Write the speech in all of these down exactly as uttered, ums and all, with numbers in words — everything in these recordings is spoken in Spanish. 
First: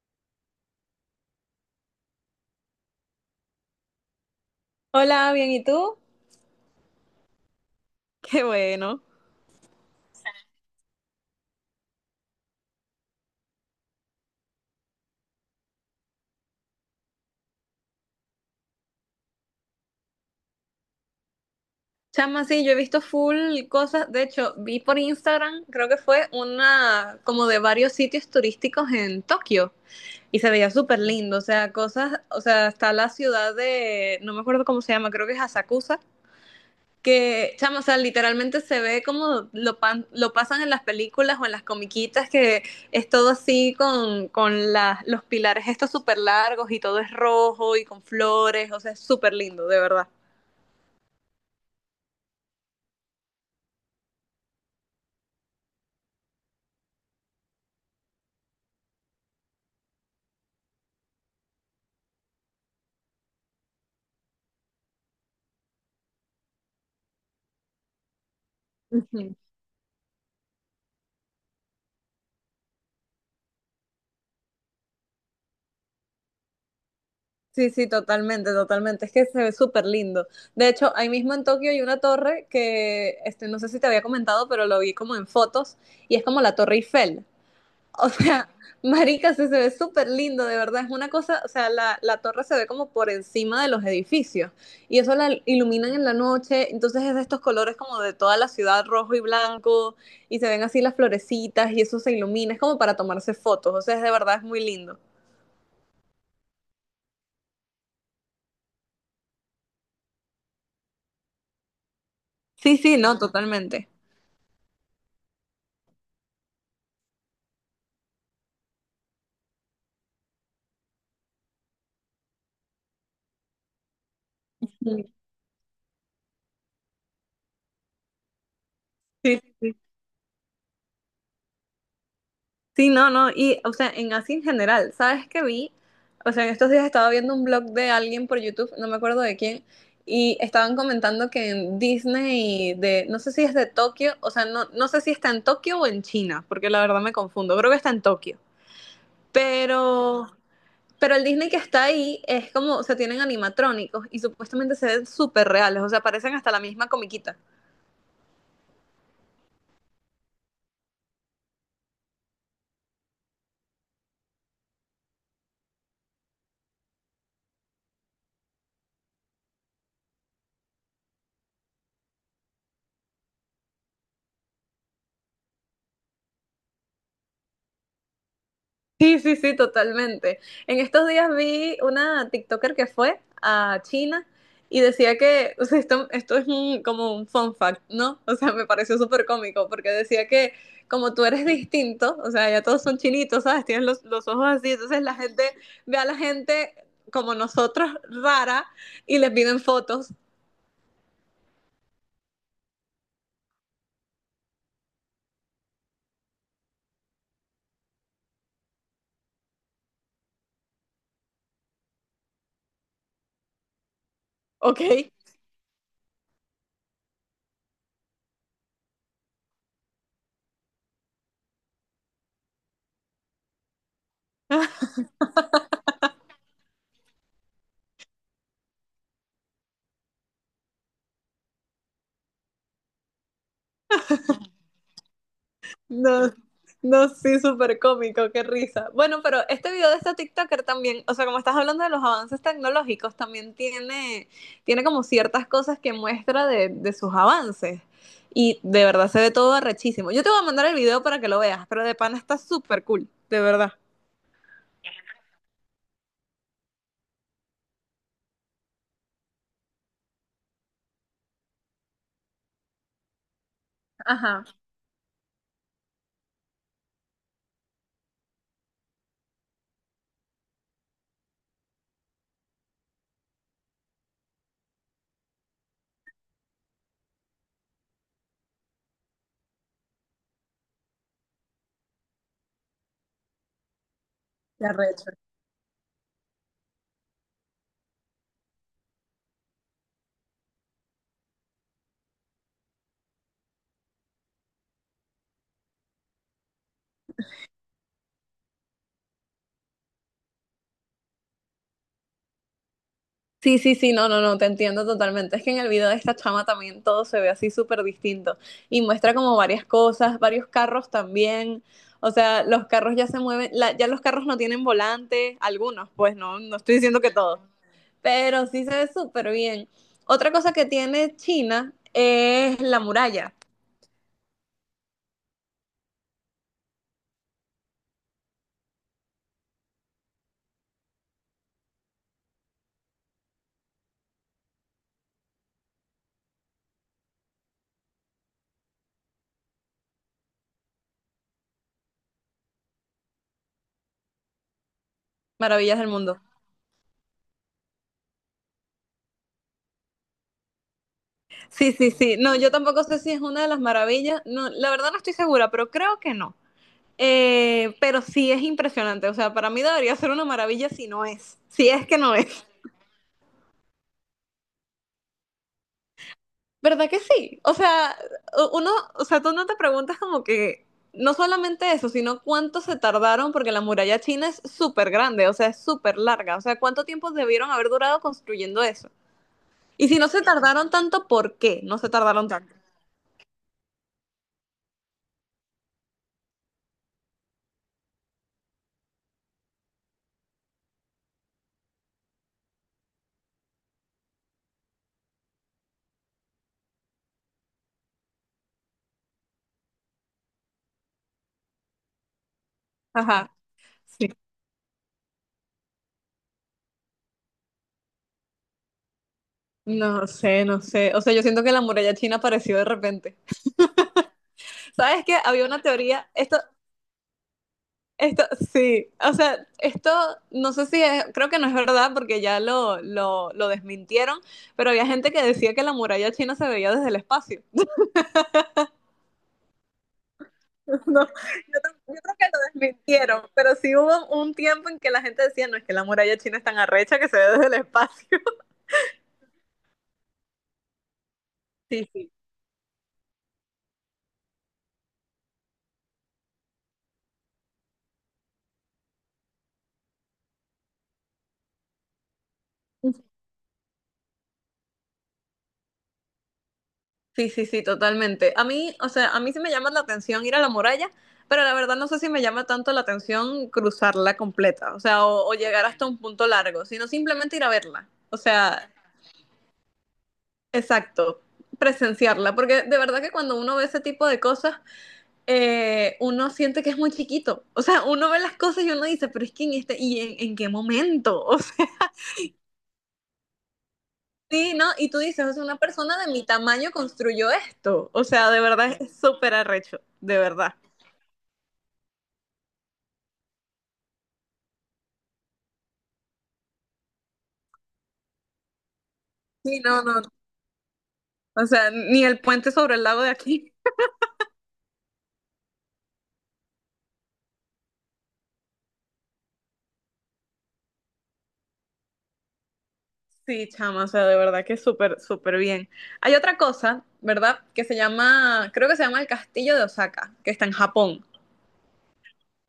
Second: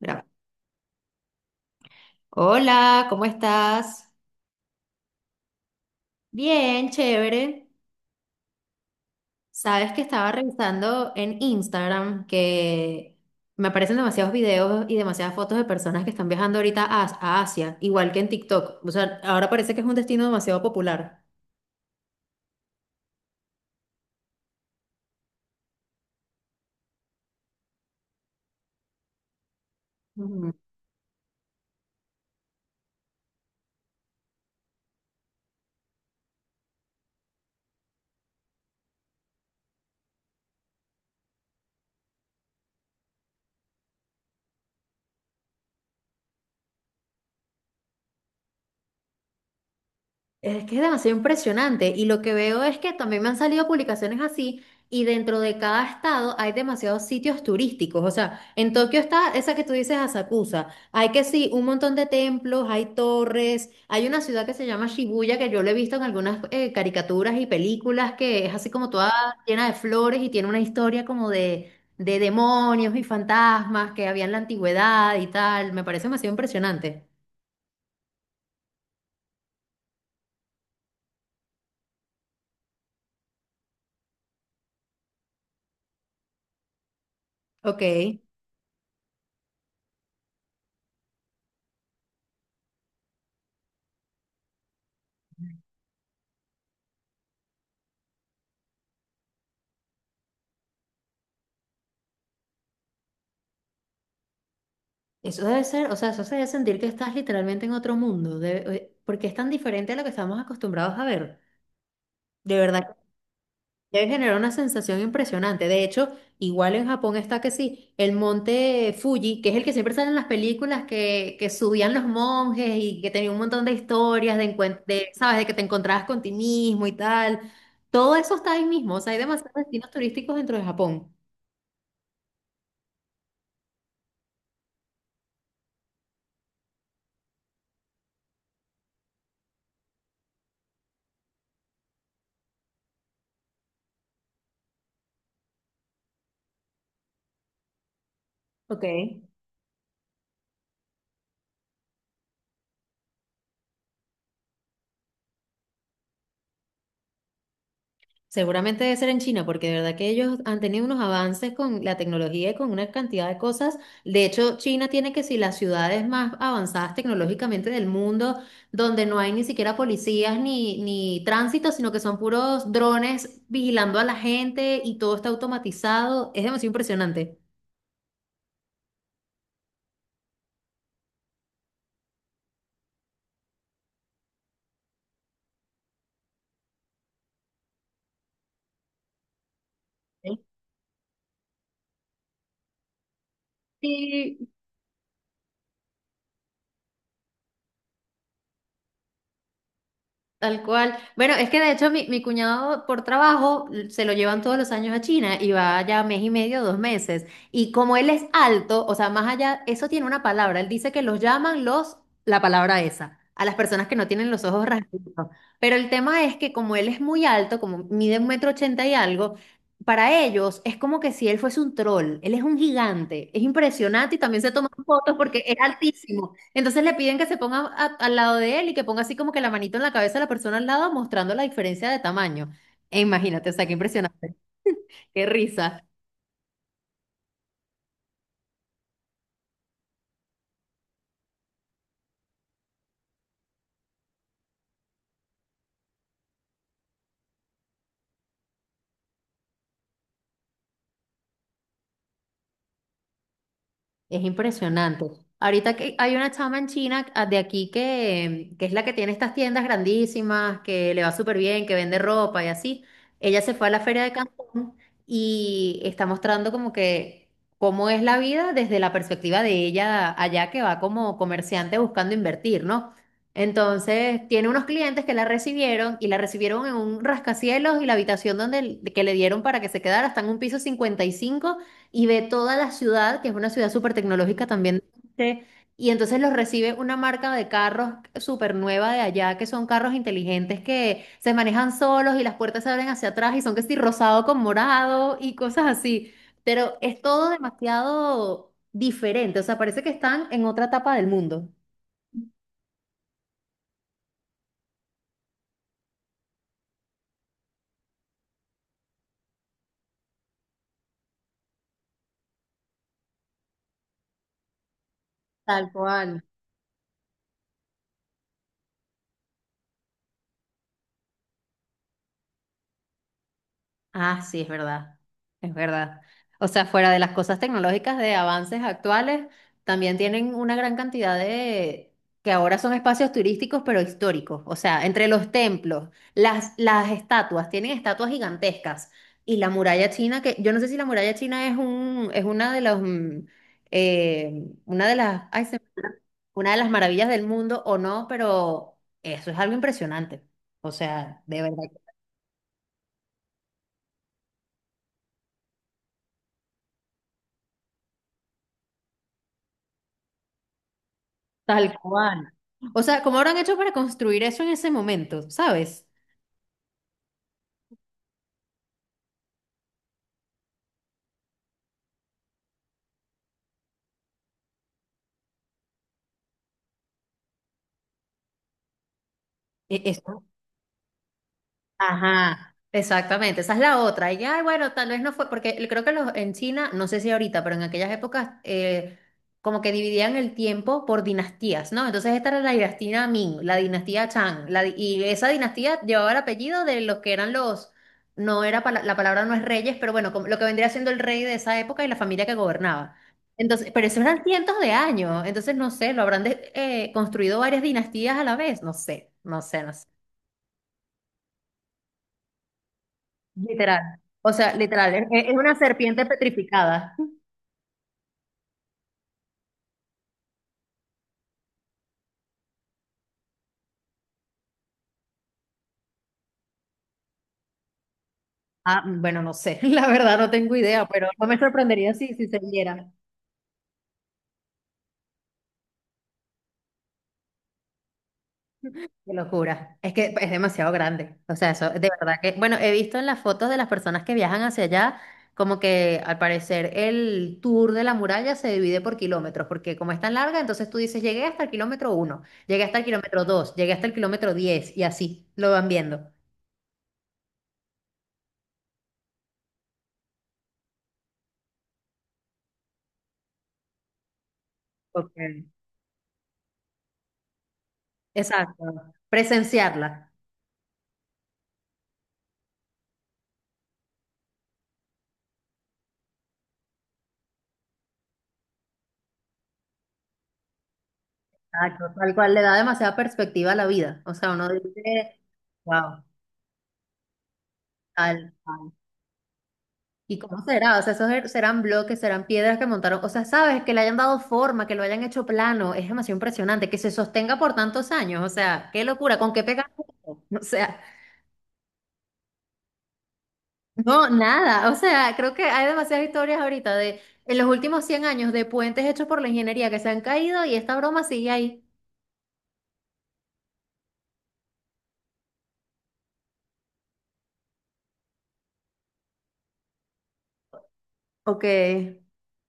Gra- Hola, ¿cómo estás? Hola, bien, ¿y tú? Bien, chévere. Qué bueno. Sabes que estaba revisando en Instagram que me aparecen demasiados videos y demasiadas fotos de personas que están viajando ahorita a, a Asia, igual que en TikTok. O sea, ahora parece que es un destino demasiado popular. Chama, sí, yo he visto full cosas. De hecho, vi por Instagram, creo que fue una como de varios sitios turísticos en Tokio y se veía súper lindo. O sea, cosas, o sea, está la ciudad de, no me acuerdo cómo se llama, creo que es Asakusa, que, chama, o sea, literalmente se ve como lo, pan- lo pasan en las películas o en las comiquitas, que es todo así con, con las- los pilares estos súper largos y todo es rojo y con flores. O sea, es súper lindo, de verdad. Es que es demasiado impresionante y lo que veo es que también me han salido publicaciones así y dentro de cada estado hay demasiados sitios turísticos. O sea, en Tokio está esa que tú dices, Asakusa. Hay que sí, un montón de templos, hay torres, hay una ciudad que se llama Shibuya que yo lo he visto en algunas eh, caricaturas y películas que es así como toda Ujú. llena de flores y tiene una historia como de, de demonios y fantasmas que había en la antigüedad y tal. Me parece demasiado impresionante. Sí, sí, totalmente, totalmente. Es que se ve súper lindo. De hecho, ahí mismo en Tokio hay una torre que, este, no sé si te había comentado, pero lo vi como en fotos y es como la Torre Eiffel. Ok. O sea, marica, se se ve súper lindo, de verdad. Es una cosa, o sea, la, la torre se ve como por encima de los edificios y eso la iluminan en la noche. Entonces es de estos colores como de toda la ciudad, rojo y blanco, y se ven así las florecitas y eso se ilumina. Es como para tomarse fotos. O sea, es de verdad, es muy lindo. Eso debe ser, o sea, eso se debe sentir que estás literalmente en otro mundo, debe- eh, porque es tan diferente a lo que estamos acostumbrados a ver. De Sí, verdad, sí, no, totalmente. que debe generar una sensación impresionante. De hecho, igual en Japón está que sí, el monte Fuji, que es el que siempre sale en las películas que, que subían los monjes y que tenía un montón de historias de, encuen- de, ¿sabes? De que te encontrabas con ti mismo y tal. Todo eso está ahí mismo, o sea, hay Sí, demasiados destinos turísticos dentro de Japón. sí, no, no, y o sea, en así en general, ¿sabes qué vi? O sea, en estos días estaba viendo un blog de alguien por YouTube, no me acuerdo de quién, y estaban comentando que en Disney de, no sé si es de Tokio, o sea, no, no sé si está en Tokio o en China, porque la verdad me confundo, creo que está en Tokio. Ok. Pero, pero el Disney que está ahí es como, o sea, tienen animatrónicos y supuestamente se ven súper reales, o sea, parecen hasta la misma comiquita. Seguramente debe ser en China, porque de verdad que ellos han tenido unos avances con la tecnología y con una cantidad de cosas. De hecho, China tiene que si las ciudades más avanzadas tecnológicamente del mundo, donde no hay ni siquiera policías ni, ni tránsito, sino que son puros drones vigilando a la gente y todo está automatizado. Es demasiado impresionante. Sí, sí, sí, totalmente. En estos días vi una TikToker que fue a China y decía que, o sea, esto, esto es un- como un fun fact, ¿no? O sea, me pareció súper cómico porque decía que como tú eres distinto, o sea, ya todos son chinitos, ¿sabes? Tienes los, los ojos Sí. así, entonces la gente ve a la gente como nosotros rara y les piden fotos, Tal cual. Bueno, es que de hecho mi, mi cuñado por trabajo l- se lo llevan todos los años a China y va ya mes y medio, dos meses. Y como él es alto, o sea, más allá, eso tiene una palabra. Él dice que los llaman los, la palabra esa, a las personas que no tienen los ojos ¿ok? rasgados. Pero el tema es que como él es muy alto, como mide un metro ochenta y algo, para ellos es como que si él fuese un troll. Él es un gigante. Es impresionante y también se toman fotos porque es altísimo. Entonces le piden que se ponga a- al lado de él y que ponga así como que la manito en la cabeza de la persona al lado, mostrando la diferencia de tamaño. E imagínate, o sea, qué impresionante. Qué risa. No, no, sí, súper cómico, qué risa. Bueno, pero este video de esta TikToker también, o sea, como estás hablando de los avances tecnológicos, también tiene, tiene como ciertas cosas que muestra de, de sus avances. Y de verdad se ve todo arrechísimo. Yo te voy a mandar el video para que lo veas, pero de pana está súper cool, de verdad. Es impresionante. Ahorita que hay una chama en China ah, de aquí que, que es la que tiene estas tiendas grandísimas, que le va súper bien, que vende ropa y así. Ella se fue a la feria de Ajá, Cancún y está mostrando como que cómo es la vida desde la perspectiva de ella allá que va como comerciante buscando invertir, ¿no? Entonces, tiene unos clientes que la recibieron y la recibieron en un rascacielos y la habitación donde que le dieron para que se quedara está en un piso cincuenta y cinco y ve toda la ciudad, que es una ciudad súper tecnológica la también. red. Sí. Y entonces los recibe una marca de carros súper nueva de allá, que son carros inteligentes que se manejan solos y las puertas se abren hacia atrás y son que sí, rosado con morado y cosas así. Pero es todo demasiado diferente, o sea, parece que están en otra etapa del mundo. Sí, sí, sí, no, no, no, te entiendo totalmente. Es que en el video de esta chama también todo se ve así súper distinto y muestra como varias cosas, varios carros también. O sea, los carros ya se mueven, la- ya los carros no tienen volante, Tal algunos, pues cual. no, no estoy diciendo que todos, pero sí se ve súper bien. Otra cosa que tiene China es la muralla, Ah, sí, es verdad, es verdad. O sea, fuera de las cosas tecnológicas de avances actuales, también tienen una gran cantidad de, que ahora son espacios turísticos, pero históricos. O sea, entre los templos, las, las estatuas, tienen estatuas gigantescas. Y la muralla china, que yo no sé si la muralla china es un, es una de los, mm, eh, una de las, ay, se- maravillas del mundo. una de las maravillas del mundo o no, pero eso es algo impresionante. O sea, de verdad Sí, sí, sí, no, yo tampoco sé si es una de las maravillas, no, la verdad no estoy segura, pero creo que no. Eh, pero sí es impresionante, o sea, para mí debería ser una maravilla si no es, si tal es que no cual. es. O sea, ¿cómo habrán hecho para construir eso en ese momento? ¿Sabes? ¿Verdad que sí? O sea, uno, o sea, tú no te preguntas como que, no solamente eso, sino cuánto se tardaron, porque la muralla china es súper grande, o sea, es súper larga, o sea, cuánto tiempo debieron haber durado construyendo eso. E- Y si no Eso se tardaron tanto, ¿por qué? No se tardaron tanto. Ajá, exactamente, esa es la otra. Y ay, bueno, tal vez no fue, porque el- creo que los, en China, no sé si ahorita, pero en aquellas épocas, eh, como que dividían el tiempo por dinastías, ¿no? Entonces esta era la dinastía Ming, la dinastía Chang, la di- y esa dinastía llevaba el apellido de los que eran los, no era, pala- la palabra no es reyes, pero bueno, como lo que vendría siendo el rey de esa época y la familia que gobernaba. Ajá. Entonces, pero eso Sí. eran cientos de años, entonces no sé, lo habrán de- eh, construido varias dinastías a la vez, no sé, no sé, no sé. No sé, no sé. O sea, yo siento que la muralla china apareció de repente. Literal. O sea, literal, ¿Sabes es, qué? es Había una una serpiente teoría, esto, petrificada. Esto, sí, o sea, esto no sé si es, creo que no es verdad porque ya lo, lo, lo desmintieron, pero había gente que decía que la muralla china se veía desde el espacio. Ah, bueno, no sé, la verdad no tengo No, yo, idea, pero no me creo- sorprendería yo si, creo que si se lo viera. desmintieron, pero sí hubo un tiempo en que la gente decía, no, es que la muralla china es tan arrecha que se ve desde el espacio. Qué locura. Es que es demasiado grande. O sea, eso, de Sí, sí. verdad que, bueno, he visto en las fotos de las personas que viajan hacia allá, como que al parecer el tour de la muralla se divide por kilómetros, porque como es tan larga, entonces tú dices, llegué hasta el kilómetro uno, llegué hasta el kilómetro dos, llegué hasta el kilómetro diez y así lo van viendo. Sí, sí, sí, totalmente. A mí, o sea, a mí sí me llama la atención ir a la muralla, pero la verdad no sé si me llama tanto la atención cruzarla completa, o sea, Ok. o, o llegar hasta un punto largo, sino simplemente ir a verla. O Exacto. sea, Presenciarla. exacto, presenciarla, porque de verdad que cuando uno ve ese tipo de cosas, eh, uno siente que es muy chiquito. O sea, uno ve las cosas y uno dice, pero es que en este, ¿y en, en qué momento? Exacto, tal cual le da demasiada perspectiva a la vida. O sea, O sea, uno sí, ¿no? Y tú dice, dices, o sea, una persona wow, de mi tamaño construyó esto. O sea, tal, de tal. verdad es súper arrecho, ¿Y de cómo verdad. será? O sea, esos er- serán bloques, serán piedras que montaron. O sea, sabes, que le hayan dado forma, que lo hayan hecho plano. Es demasiado impresionante, que se sostenga por tantos años. O sea, qué locura, ¿con qué Sí, pegas? no, no, O sea, o sea, ni el puente sobre el lago de aquí. no, nada. O sea, creo que hay demasiadas historias ahorita de en los últimos cien años de puentes hechos por la ingeniería que se han caído y esta broma sigue ahí. Sí, chama, o sea, de verdad que súper, súper bien. Hay otra cosa, ¿verdad? Que se llama, creo que se llama el Castillo de Osaka, que está en Japón. Ok.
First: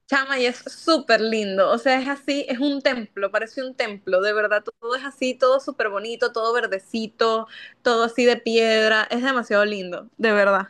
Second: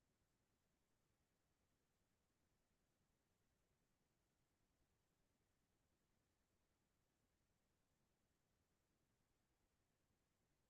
Chama, y es súper lindo. O sea, es así, es un templo, parece un templo. De verdad, todo es así, todo súper bonito, todo verdecito, todo así de piedra. Es demasiado lindo, de verdad.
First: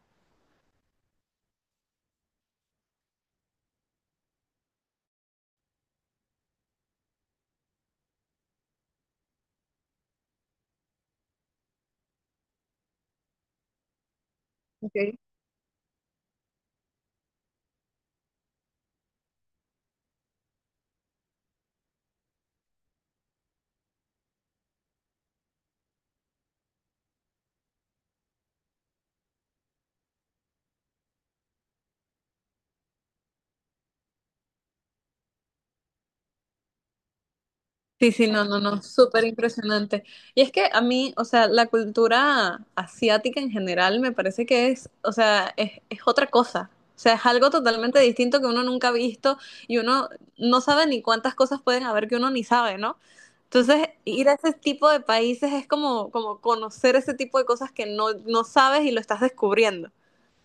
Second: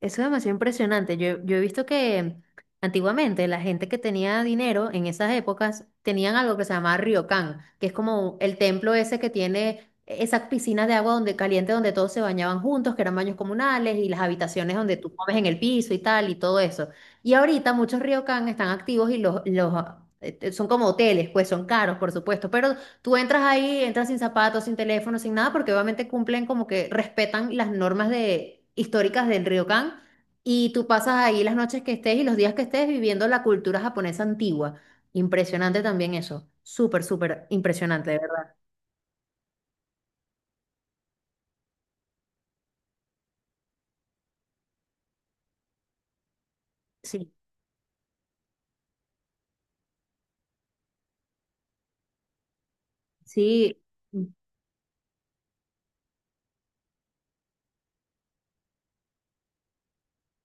Eso es demasiado impresionante. Yo, yo he visto que antiguamente la gente que tenía dinero en esas épocas tenían algo que se llamaba ryokan, que es como el templo ese que tiene esas piscinas de agua donde caliente donde todos se bañaban juntos, que eran baños comunales y las habitaciones donde Ok. tú comes en el piso y tal y todo eso. Y ahorita muchos ryokan están activos y los, los eh, son como hoteles, pues son caros, por supuesto, pero tú entras ahí, entras sin zapatos, sin teléfono, sin nada, porque obviamente cumplen como que respetan las normas de, históricas del Ryokan y tú pasas ahí las noches que estés y los días que estés viviendo la cultura japonesa antigua. Impresionante también eso. Súper, súper impresionante, Sí, de sí, no, verdad. no, no, súper impresionante. Y es que a mí, o sea, la cultura asiática en general me parece que es, o sea, es, es otra cosa. O sea, es Sí. algo totalmente distinto que uno nunca ha visto y uno no sabe ni cuántas cosas pueden haber que uno ni sabe, ¿no? Sí. Entonces, ir a ese tipo de países es como, como conocer ese tipo de cosas que no, no sabes y lo estás descubriendo.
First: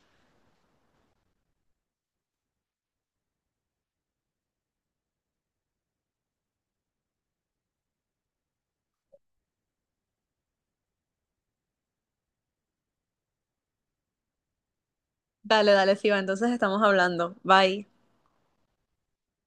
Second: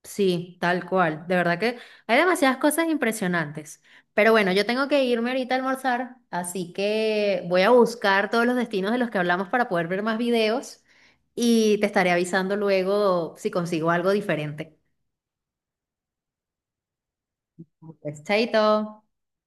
Sí, tal cual. De verdad que hay demasiadas cosas impresionantes. Pero bueno, yo, tengo que irme ahorita a almorzar, así que voy a buscar todos los destinos de los que hablamos para poder ver más videos y te estaré avisando luego si consigo algo diferente. Dale, dale, Siva, entonces estamos hablando. Bye. Pues, chaito.